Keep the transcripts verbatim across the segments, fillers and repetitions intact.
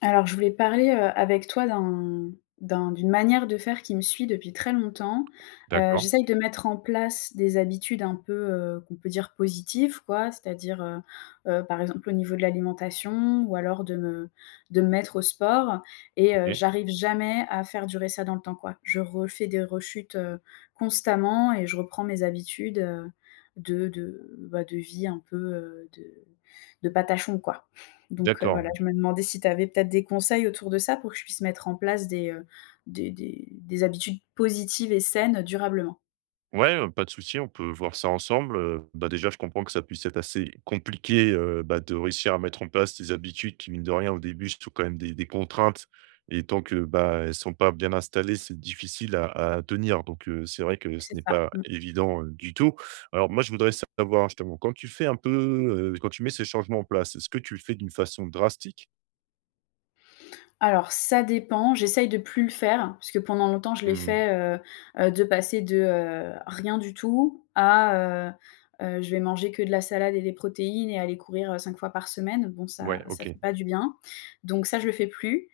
Alors, je voulais parler, heu, avec toi d'un d'un d'une manière de faire qui me suit depuis très longtemps. Heu, D'accord, J'essaye de mettre en place des habitudes un peu, heu, qu'on peut dire positives, quoi. C'est-à-dire, heu heu, par exemple, au niveau de l'alimentation ou alors de me de me mettre au sport et heu, OK. j'arrive jamais à faire durer ça dans le temps, quoi. Je refais des rechutes, heu, constamment et je reprends mes habitudes, heu, de de, bah, de vie un peu, heu, de de patachon, quoi. Donc heu, D'accord, voilà, ouais. je me demandais si tu avais peut-être des conseils autour de ça pour que je puisse mettre en place des, heu, des des des habitudes positives et saines durablement. Ouais, pas de souci, on peut voir ça ensemble, heu, bah, déjà, je comprends que ça puisse être assez compliqué, heu, bah, de réussir à mettre en place des habitudes qui, mine de rien, au début, sont quand même des des contraintes et tant que, bah, elles sont pas bien installées, c'est difficile à à tenir donc heu, c'est vrai que ce C'est n'est ça, pas mmh. évident, heu, du tout. Alors moi, je voudrais savoir, justement, quand tu fais un peu, heu, quand tu mets ces changements en place, est-ce que tu le fais d'une façon drastique? Alors ça dépend, j'essaye de plus le faire parce que pendant longtemps je l'ai Mmh, fait, heu heu, de passer de, heu, rien du tout à, heu heu, je vais manger que de la salade et des protéines et aller courir, heu, cinq fois par semaine. Bon ça ouais, ça OK. fait pas du bien. Donc ça je le fais plus.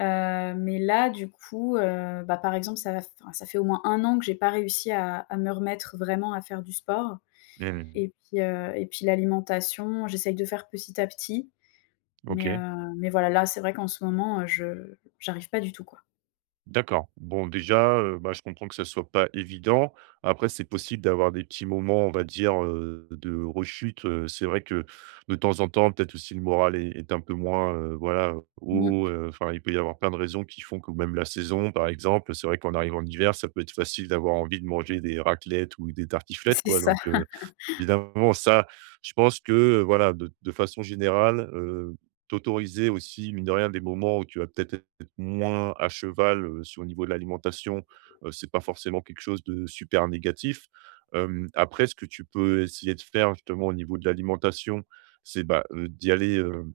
Heu, mais là, du coup, heu, bah, par exemple, ça va f enfin, ça fait au moins un an que j'ai pas réussi à à me remettre vraiment à faire du sport Mmh. et puis, heu et puis l'alimentation, j'essaye de faire petit à petit, mais, OK. heu, mais voilà, là, c'est vrai qu'en ce moment, heu, je j'arrive pas du tout, quoi. D'accord. Bon, déjà, heu, bah, je comprends que ça soit pas évident. Après, c'est possible d'avoir des petits moments, on va dire, heu, de rechute, heu, c'est vrai que de temps en temps, peut-être aussi le moral est est un peu moins, heu, voilà, Mmh, haut, heu, enfin, il peut y avoir plein de raisons qui font que même la saison, par exemple, c'est vrai qu'en arrivant en hiver, ça peut être facile d'avoir envie de manger des raclettes ou des tartiflettes, c'est quoi, ça. donc heu. Évidemment, ça, je pense que, heu, voilà, de de façon générale, heu, t'autoriser aussi, mine de rien, des moments où tu vas peut-être être moins à cheval, heu, sur le niveau de l'alimentation, heu, c'est pas forcément quelque chose de super négatif. Hem, après, ce que tu peux essayer de faire, justement, au niveau de l'alimentation, c'est, bah, heu, d'y aller, heu,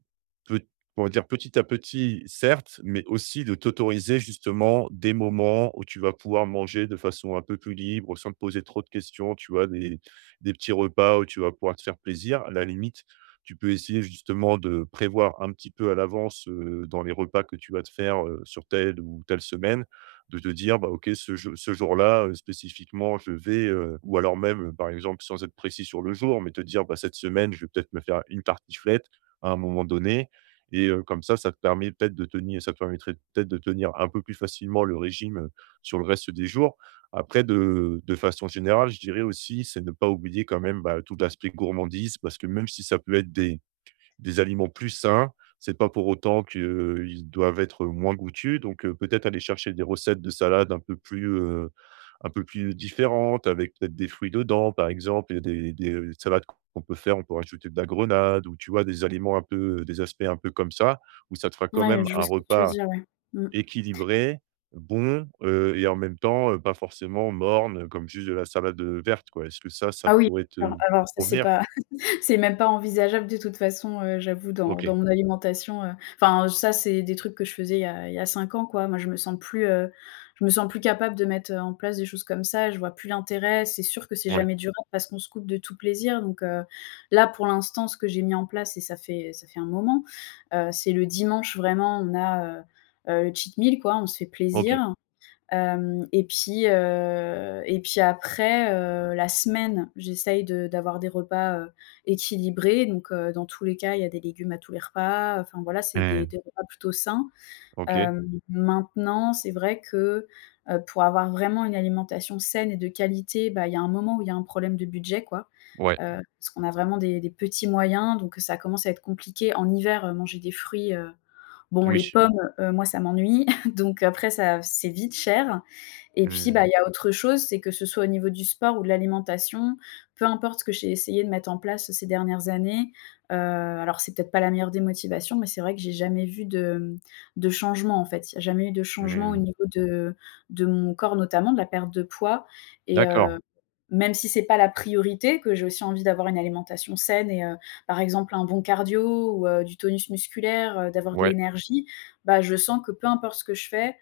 peut comment dire? Petit à petit, certes, mais aussi de t'autoriser, justement, des moments où tu vas pouvoir manger de façon un peu plus libre, sans te poser trop de questions, tu vois? Des des petits repas où tu vas pouvoir te faire plaisir. À la limite, tu peux essayer justement de prévoir un petit peu à l'avance, heu, dans les repas que tu vas te faire, heu, sur telle ou telle semaine, de te dire: «Bah, OK, ce jou ce jour-là, heu, spécifiquement, je vais, heu» ou alors même, euh, par exemple, sans être précis sur le jour, mais te dire: «Bah, cette semaine, je vais peut-être me faire une tartiflette à un moment donné» et heu, comme ça, ça te permet peut-être de tenir ça te permettrait peut-être de tenir un peu plus facilement le régime, heu, sur le reste des jours. Après de de façon générale, je dirais aussi, c'est ne pas oublier quand même, bah, tout l'aspect gourmandise parce que même si ça peut être des des aliments plus sains, c'est pas pour autant qu'ils doivent être moins goûtus donc heu, peut-être aller chercher des recettes de salade un peu plus, heu, un peu plus différentes avec peut-être des fruits dedans par exemple. Il y a des des, salades qu'on peut faire, on peut rajouter de la grenade ou tu vois? Des aliments un peu, des aspects un peu comme ça, où ça te fera quand Ouais, même je vois un ce que tu veux repas dire, ouais. Mmh. équilibré, bon, heu et en même temps, heu, pas forcément morne, comme juste de la salade, heu, verte, quoi. Est-ce que ça, ça Ah oui, pourrait alors te alors ça, c'est convenir? pas. C'est même pas envisageable de toute façon, heu, j'avoue dans OK, dans mon alimentation, heu, enfin ça c'est des trucs que je faisais il y a il y a cinq ans quoi. Moi je me sens plus, heu, je me sens plus capable de mettre, heu, en place des choses comme ça, je vois plus l'intérêt. C'est sûr que c'est ouais, jamais durable parce qu'on se coupe de tout plaisir donc heu, là pour l'instant ce que j'ai mis en place et ça fait ça fait un moment, heu, c'est le dimanche vraiment on a, heu heu, le cheat meal quoi, on se fait OK. plaisir. Hem et puis, heu et puis après, heu, la semaine, j'essaye de d'avoir des repas, heu, équilibrés. Donc, heu, dans tous les cas, il y a des légumes à tous les repas. Enfin voilà, c'est des Mmh. des repas plutôt sains. OK, Hem, maintenant, c'est vrai que, heu, pour avoir vraiment une alimentation saine et de qualité, bah, il y a un moment où il y a un problème de budget, quoi. ouais, Heu, parce qu'on a vraiment des des petits moyens, donc ça commence à être compliqué. En hiver, heu, manger des fruits, heu, bon les oui. pommes, heu, moi ça m'ennuie, donc après ça c'est vite cher. Et puis, Mmh, bah, il y a autre chose, c'est que ce soit au niveau du sport ou de l'alimentation, peu importe ce que j'ai essayé de mettre en place ces dernières années, heu, alors c'est peut-être pas la meilleure des motivations, mais c'est vrai que j'ai jamais vu de, mmh, de changement, en fait. Il y a jamais eu de changement au mmh. niveau de de mon corps, notamment de la perte de poids et heu, D'accord. même si c'est pas la priorité, que j'ai aussi envie d'avoir une alimentation saine et heu, par exemple un bon cardio ou heu, du tonus musculaire, heu, d'avoir de Ouais, l'énergie, bah, je sens que peu importe ce que je fais,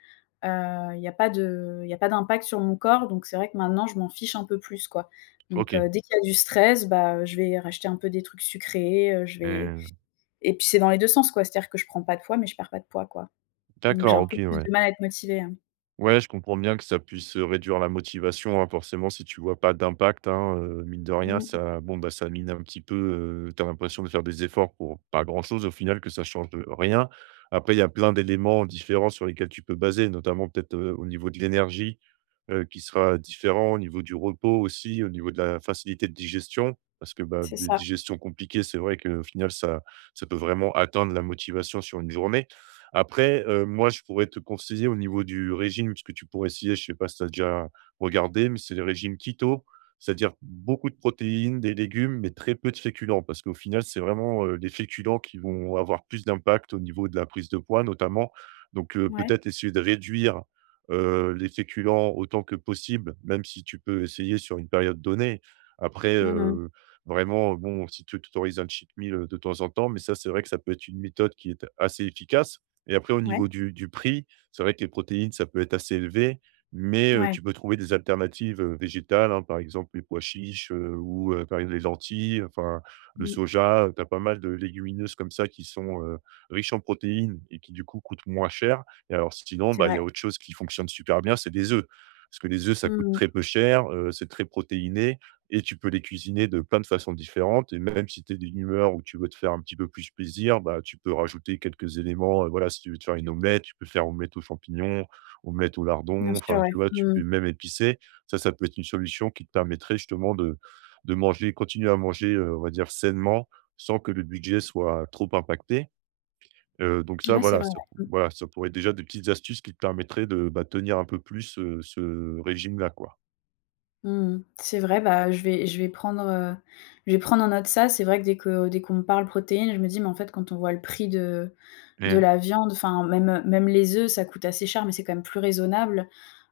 Heu, il y a pas de il y a pas d'impact sur mon corps, donc c'est vrai que maintenant je m'en fiche un peu plus, quoi. Donc OK. heu, dès qu'il y a du stress, bah, je vais racheter un peu des trucs sucrés, heu, je vais Mmh. et puis c'est dans les deux sens, quoi. C'est-à-dire que je prends pas de poids, mais je perds pas de poids, quoi. Donc j'ai D'accord, un OK, peu plus ouais. de mal à être motivée, hein. Ouais, je comprends bien que ça puisse, heu, réduire la motivation, hein. Forcément, si tu vois pas d'impact, hein, heu, mine de rien, Mmh, ça bon, bah, ça mine un petit peu, heu, tu as l'impression de faire des efforts pour pas grand-chose au final, que ça change, de rien. Après, il y a plein d'éléments différents sur lesquels tu peux baser, notamment peut-être, heu, au niveau de l'énergie, heu, qui sera différent, au niveau du repos aussi, au niveau de la facilité de digestion. Parce que, bah, c'est des ça. digestions compliquées, c'est vrai qu'au final, ça ça peut vraiment atteindre la motivation sur une journée. Après, heu, moi, je pourrais te conseiller au niveau du régime, puisque tu pourrais essayer, je sais pas si tu as déjà regardé, mais c'est le régimes keto, c'est-à-dire beaucoup de protéines, des légumes, mais très peu de féculents. Parce qu'au final, c'est vraiment, heu, les féculents qui vont avoir plus d'impact au niveau de la prise de poids notamment. Donc, heu, Ouais. peut-être essayer de réduire, heu, les féculents autant que possible, même si tu peux essayer sur une période donnée. Après, Mmh. heu, vraiment, bon, si tu t'autorises un cheat meal, euh, de temps en temps, mais ça, c'est vrai que ça peut être une méthode qui est assez efficace. Et après au niveau Ouais, du du prix, c'est vrai que les protéines, ça peut être assez élevé, mais heu, ouais. tu peux trouver des alternatives, heu, végétales, hein, par exemple les pois chiches, heu, ou heu, par exemple les lentilles, enfin le Mmh. soja, heu, tu as pas mal de légumineuses comme ça qui sont, heu, riches en protéines et qui du coup coûtent moins cher et alors sinon, C'est bah, il vrai. y a autre chose qui fonctionne super bien, c'est des œufs. Parce que les œufs, ça coûte Mmh. très peu cher, heu, c'est très protéiné et tu peux les cuisiner de plein de façons différentes et même si tu es d'une humeur où tu veux te faire un petit peu plus plaisir, bah, tu peux rajouter quelques éléments, heu, voilà, si tu veux te faire une omelette, tu peux faire omelette aux champignons, omelette aux Bien lardons, sûr, enfin, ouais. tu vois? Tu Mmh. peux même épicer. Ça, ça peut être une solution qui te permettrait justement de de manger continuer à manger, heu, on va dire sainement, sans que le budget soit trop impacté, heu, donc ça, Ouais, c'est voilà, vrai, ça ouais. Mmh. voilà, ça pourrait être déjà des petites astuces qui te permettraient de, bah, tenir un peu plus, heu, ce régime-là, quoi. Mmh. C'est vrai, bah, je vais je vais prendre, heu, je vais prendre en note ça. C'est vrai que dès que dès qu'on me parle protéines, je me dis: «Mais en fait, quand on voit le prix de.» De Mmh. la viande, enfin même même les œufs, ça coûte assez cher, mais c'est quand même plus raisonnable.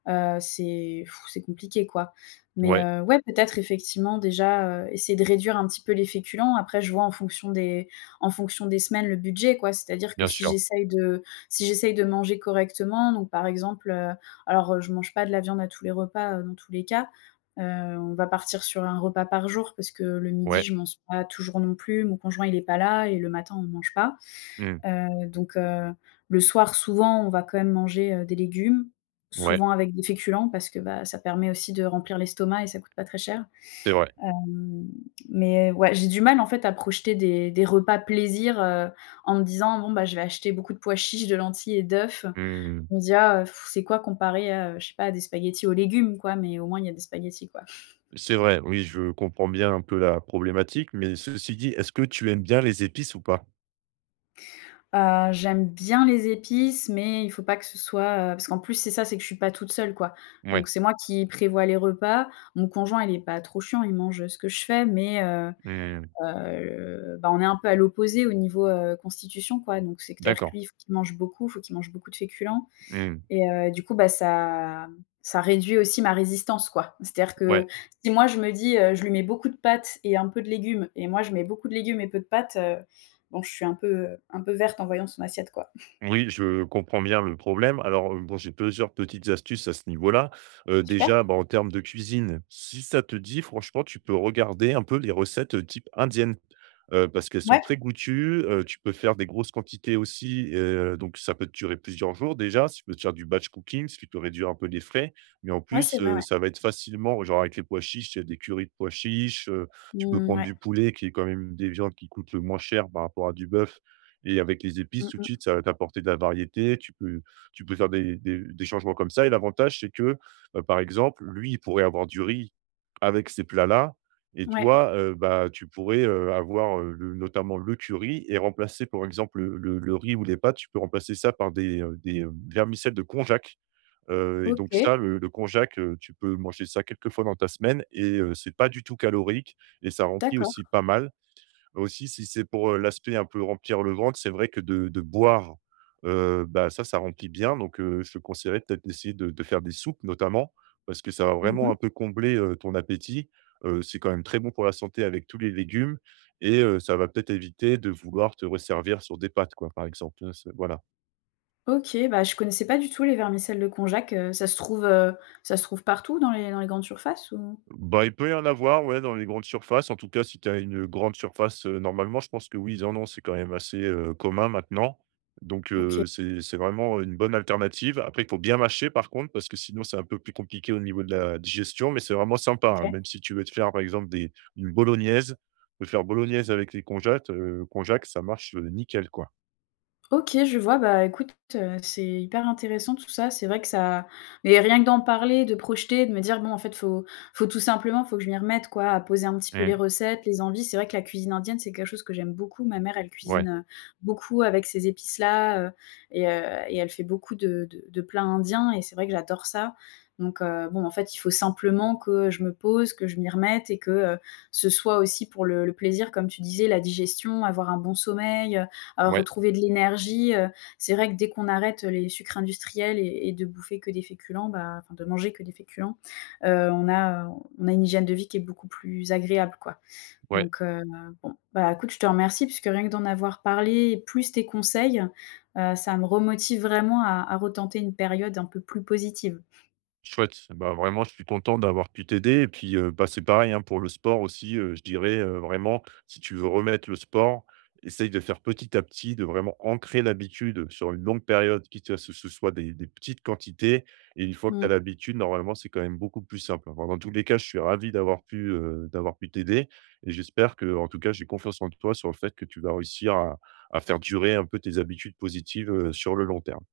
Heu, c'est pff, c'est compliqué quoi. Mais Ouais, heu, ouais, peut-être effectivement déjà, heu, essayer de réduire un petit peu les féculents. Après je vois en fonction des en fonction des semaines le budget quoi. C'est-à-dire que bien si sûr. j'essaye de si j'essaye de manger correctement, donc par exemple, heu, alors, heu, je mange pas de la viande à tous les repas, heu, dans tous les cas. Heu, on va partir sur un repas par jour parce que le midi Ouais. je mange pas toujours non plus. Mon conjoint il est pas là et le matin on mange pas. Mmh. Heu, donc heu, le soir, souvent, on va quand même manger, heu, des légumes, Ouais, souvent avec des féculents parce que, bah, ça permet aussi de remplir l'estomac et ça coûte pas très cher. c'est vrai. Hem, mais euh, ouais, j'ai du mal, en fait, à projeter des des repas plaisir, heu, en me disant: «Bon, bah, je vais acheter beaucoup de pois chiches, de lentilles et d'œufs». Mmh. Je me dis: «Ah, heu, c'est quoi comparé à, heu, je sais pas, à des spaghettis aux légumes, quoi?» mais au moins, il y a des spaghettis, quoi. C'est vrai, oui, je comprends bien un peu la problématique, mais ceci dit, est-ce que tu aimes bien les épices ou pas? Heu, j'aime bien les épices, mais il faut pas que ce soit, heu parce qu'en plus c'est ça, c'est que je suis pas toute seule, quoi. Donc Ouais, c'est moi qui prévois les repas. Mon conjoint, il est pas trop chiant, il mange, ce que je fais, mais heu mmh, heu, bah, on est un peu à l'opposé au niveau, heu, constitution, quoi. Donc c'est-à-dire que d'accord. lui, il faut qu'il mange beaucoup, faut qu'il mange beaucoup de féculents Mmh, et heu, du coup, bah, ça ça réduit aussi ma résistance, quoi. C'est-à-dire ouais. que si moi je me dis, heu, je lui mets beaucoup de pâtes et un peu de légumes et moi je mets beaucoup de légumes et peu de pâtes, heu, bon, je suis un peu, un peu verte en voyant son assiette, quoi. Oui, je comprends bien le problème. Alors, heu, bon, j'ai plusieurs petites astuces à ce niveau-là. Heu, Super. déjà, bah, en termes de cuisine, si ça te dit, franchement, tu peux regarder un peu les recettes, heu, type indienne, heu, parce qu'elles sont Ouais, très goûtues, heu, tu peux faire des grosses quantités aussi, heu, donc ça peut te durer plusieurs jours déjà. Si tu peux te faire du batch cooking, ce qui peut réduire un peu les frais, mais en ouais, c'est plus, vrai, heu, ouais. ça va être facilement genre avec les pois chiches, il y a des currys de pois chiches, heu, tu peux Mmh, prendre ouais. du poulet qui est quand même des viandes qui coûtent le moins cher par rapport à du bœuf et avec les épices, Mmh tout de mh. suite, ça va t'apporter de la variété. Tu peux tu peux faire des des des changements comme ça et l'avantage, c'est que, heu, par exemple, lui, il pourrait avoir du riz avec ces plats-là et Ouais. toi, heu, bah, tu pourrais, heu, avoir, heu, le notamment le curry et remplacer, par exemple, le le le riz ou les pâtes, tu peux remplacer ça par des, heu, des, heu, vermicelles de konjac, heu et donc OK, ça, le le konjac, heu, tu peux manger ça quelques fois dans ta semaine et heu, c'est pas du tout calorique et ça remplit d'accord. aussi pas mal. Aussi, si c'est pour, heu, l'aspect un peu remplir le ventre, c'est vrai que de de boire, heu, bah, ça, ça remplit bien donc heu, je te conseillerais peut-être d'essayer de de faire des soupes notamment, parce que ça va vraiment Mmh. un peu combler, heu, ton appétit. Heu, c'est quand même très bon pour la santé avec tous les légumes et heu, ça va peut-être éviter de vouloir te resservir sur des pâtes quoi, par exemple, heu, ce voilà. OK, bah, je connaissais pas du tout les vermicelles de konjac, heu, ça se trouve, heu, ça se trouve partout dans les dans les grandes surfaces ou? Bah, il peut y en avoir, ouais, dans les grandes surfaces. En tout cas, si tu as une grande surface, heu, normalement, je pense que oui, ils en ont. C'est quand même assez, heu, commun maintenant. Donc, OK, heu, c'est c'est vraiment une bonne alternative. Après, il faut bien mâcher par contre, parce que sinon c'est un peu plus compliqué au niveau de la digestion, mais c'est vraiment sympa, hein. OK. Même si tu veux te faire, par exemple, des une bolognaise, te faire bolognaise avec les conjates, heu, konjac, ça marche, heu, nickel, quoi. OK, je vois. Bah, écoute, heu, c'est hyper intéressant tout ça. C'est vrai que ça mais rien que d'en parler, de projeter, de me dire: «Bon, en fait, faut faut tout simplement, faut que je m'y remette, quoi, à poser un petit peu les Mmh. recettes, les envies». C'est vrai que la cuisine indienne, c'est quelque chose que j'aime beaucoup. Ma mère, elle Ouais, cuisine, heu, beaucoup avec ces épices-là, heu et heu et elle fait beaucoup de de de plats indiens et c'est vrai que j'adore ça. Donc heu, bon, en fait, il faut simplement que je me pose, que je m'y remette et que, heu, ce soit aussi pour le le plaisir, comme tu disais, la digestion, avoir un bon sommeil, heu, ouais, retrouver de l'énergie, heu. C'est vrai que dès qu'on arrête les sucres industriels et et de bouffer que des féculents, bah, enfin de manger que des féculents, heu, on a, heu, on a une hygiène de vie qui est beaucoup plus agréable, quoi. ouais. Donc, heu, bon, bah, écoute, je te remercie puisque rien que d'en avoir parlé, et plus tes conseils, heu, ça me remotive vraiment à à retenter une période un peu plus positive. Chouette, bah, vraiment, je suis content d'avoir pu t'aider et puis, heu, bah, c'est pareil, hein, pour le sport aussi, heu, je dirais, heu, vraiment, si tu veux remettre le sport, essaye de faire petit à petit, de vraiment ancrer l'habitude sur une longue période, quitte à ce que ce soit des des petites quantités et une fois que tu as Mmh. l'habitude, normalement, c'est quand même beaucoup plus simple. Bon, dans tous les cas, je suis ravi d'avoir pu, heu, d'avoir pu t'aider et j'espère que, en tout cas, j'ai confiance en toi sur le fait que tu vas réussir à à faire durer un peu tes habitudes positives, heu, sur le long terme.